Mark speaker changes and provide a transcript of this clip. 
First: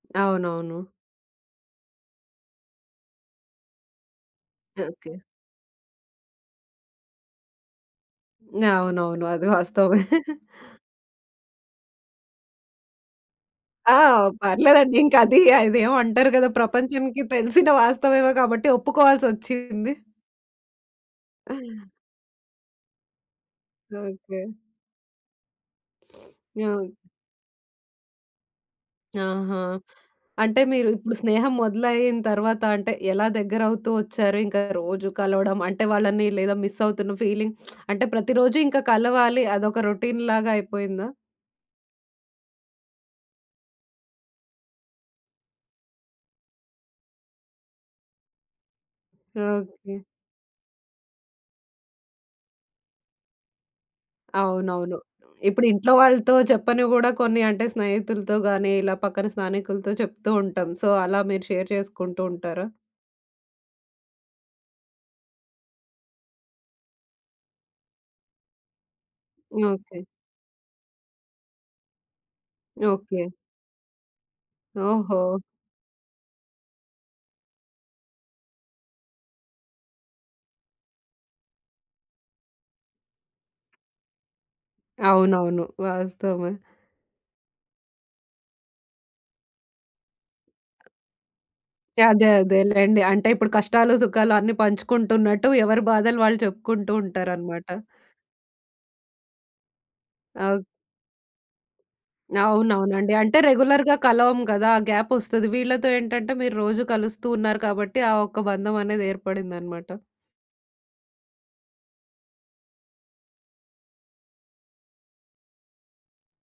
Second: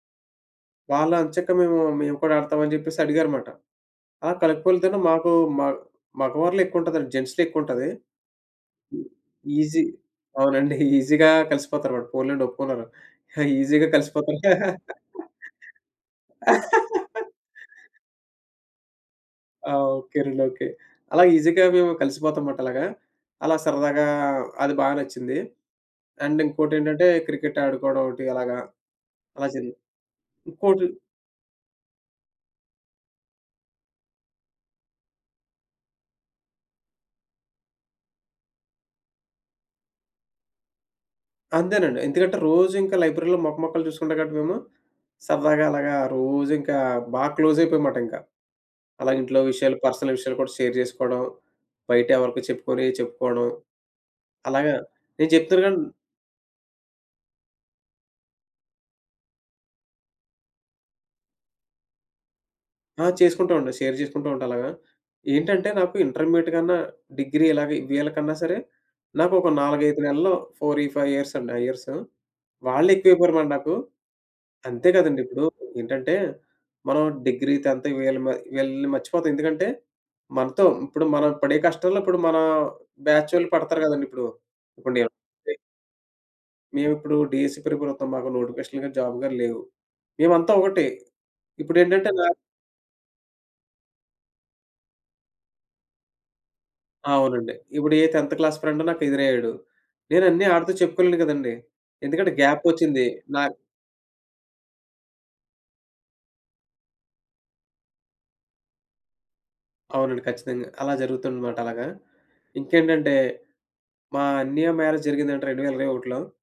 Speaker 1: అవునవును.
Speaker 2: వాళ్ళు ఎంచక్క మేము మేము కూడా ఆడతాం అని చెప్పేసి అడిగారన్నమాట. ఆ కలిపూకోలుతోను
Speaker 1: ఓకే.
Speaker 2: మాకు మా మగవారిలో ఎక్కువ ఉంటదండి. జెంట్స్‌లో ఎక్కువుంటది.
Speaker 1: అవునవును. అది
Speaker 2: ఈజీ
Speaker 1: వాస్తవమే.
Speaker 2: అవునండి. ఈజీగా కలిసిపోతారు పోన్లెండి ఒప్పుకున్నారు. ఈజీగా
Speaker 1: ఆ!
Speaker 2: కలిసిపోతారు.
Speaker 1: పర్లేదండి ఇంక అది అది ఏమో అంటారు కదా! ప్రపంచానికి తెలిసిన వాస్తవమే కాబట్టి
Speaker 2: ఆ!
Speaker 1: ఒప్పుకోవాల్సొచ్చింది.
Speaker 2: ఓకేనండి. ఓకే. అలా ఈజీగా మేము కలిసిపోతాం మటా అలాగా అలా సరదాగా
Speaker 1: ఓకే.
Speaker 2: అది బాగా నచ్చింది. అండ్ ఇంకోటి
Speaker 1: ఆ!
Speaker 2: ఏంటంటే, క్రికెట్ ఆడుకోవడం ఒకటి అలాగా, అలా
Speaker 1: ఆహా!
Speaker 2: జరిగి
Speaker 1: అంటే
Speaker 2: ఇంకోటి
Speaker 1: మీరు, ఇప్పుడు స్నేహం మొదలయిన తరువాత అంటే, ఎలా దగ్గర అవుతూ వచ్చారు. ఇంకా రోజు కలవడం, అంటే వాళ్ళని లేదా మిస్ అవుతున్న ఫీలింగ్ అంటే ప్రతిరోజు ఇంకా కలవాలి. అదొక రొటీన్ లాగా అయిపోయిందా?
Speaker 2: అంతేనండి. ఎందుకంటే, రోజు ఇంకా లైబ్రరీ‌లో మొక, మొకాలు చూసుకుంటాం కాబట్టి మేము సరదాగా అలాగా రోజు ఇంకా బాగా క్లోజ్ అయిపోయాం అన్నమాట ఇంకా. అలాగే ఇంట్లో విషయాలు
Speaker 1: ఓకే.
Speaker 2: పర్సనల్ విషయాలు కూడా షేర్ చేసుకోవడం, బయట ఎవరికి చెప్పుకునే చెప్పుకోవడం. అలాగా
Speaker 1: అవునవును.
Speaker 2: నేను చెప్తున్నాను
Speaker 1: ఇప్పుడు
Speaker 2: గాని
Speaker 1: ఇంట్లో వాళ్ళతో చెప్పనివి కూడా కొన్ని అంటే స్నేహితులతో గాని, ఇలా పక్కన స్థానికులతో చెప్తూ ఉంటాం సో, అలా మీరు షేర్ చేసుకుంటూ ఉంటారా?
Speaker 2: ఆ! చేసుకుంటామండి. షేర్ చేసుకుంటాం. అలాగా ఏంటంటే, నాకు ఇంటర్మీడియట్ కన్నా డిగ్రీ ఇలాగ వీళ్ళకన్నా సరే! నాకు ఒక 4, 5
Speaker 1: ఓకే.
Speaker 2: నెలల్లో 4, 5 ఇయర్స్ అండి. ఆ ఇయర్స్ వాళ్ళే ఎక్కువ
Speaker 1: ఓకే.
Speaker 2: అయిపోరు నాకు. అంతే కదండీ
Speaker 1: ఓహో!
Speaker 2: ఇప్పుడు ఏంటంటే, మనం డిగ్రీ, 10థ్ వీళ్ళ వీళ్ళని మర్చిపోతాం ఎందుకంటే మనతో ఇప్పుడు మనం పడే కష్టంలో ఇప్పుడు మన బ్యాచోళ్ళు పడతారు కదండి ఇప్పుడు ఇప్పుడు నేను
Speaker 1: అవునవును. వాస్తవమే.
Speaker 2: మేము ఇప్పుడు డీఎస్సీ ప్రిపేర్ అవుతాం. మాకు నోటిఫికేషన్లు గాని, జాబ్ గాని లేవు. మేమంతా ఒకటి ఇప్పుడు ఏంటంటే నా
Speaker 1: అదే అదేలెండి. అంటే ఇప్పుడు కష్టాలు సుఖాలు అన్ని పంచుకుంటున్నట్టు ఎవరి బాధలు వాళ్ళు చెప్పుకుంటూ
Speaker 2: అవునండి.
Speaker 1: ఉంటారన్నమాట.
Speaker 2: ఇప్పుడు ఏ 10థ్ క్లాస్ ఫ్రెండ్ నాకు ఎదురయ్యాడు, నేను అన్నీ
Speaker 1: అవ్
Speaker 2: ఆడితో చెప్పుకోలేను కదండీ. ఎందుకంటే, గ్యాప్ వచ్చింది
Speaker 1: అవునవునండి. అంటే
Speaker 2: నాక్
Speaker 1: రెగ్యులర్‌గా కలవము కదా! ఆ గ్యాప్ వస్తది. వీళ్ళతో ఏంటంటే, మీరు రోజు కలుస్తూ ఉన్నారు కాబట్టి ఆ ఒక్క బంధం అనేది ఏర్పడిందన్నమాట.
Speaker 2: అవునండి. ఖచ్చితంగా! అలా జరుగుతుందన్నమాట అలాగా. ఇంకేంటంటే, మా అన్నయ్య మ్యారేజ్ జరిగిందంట 2021 లో.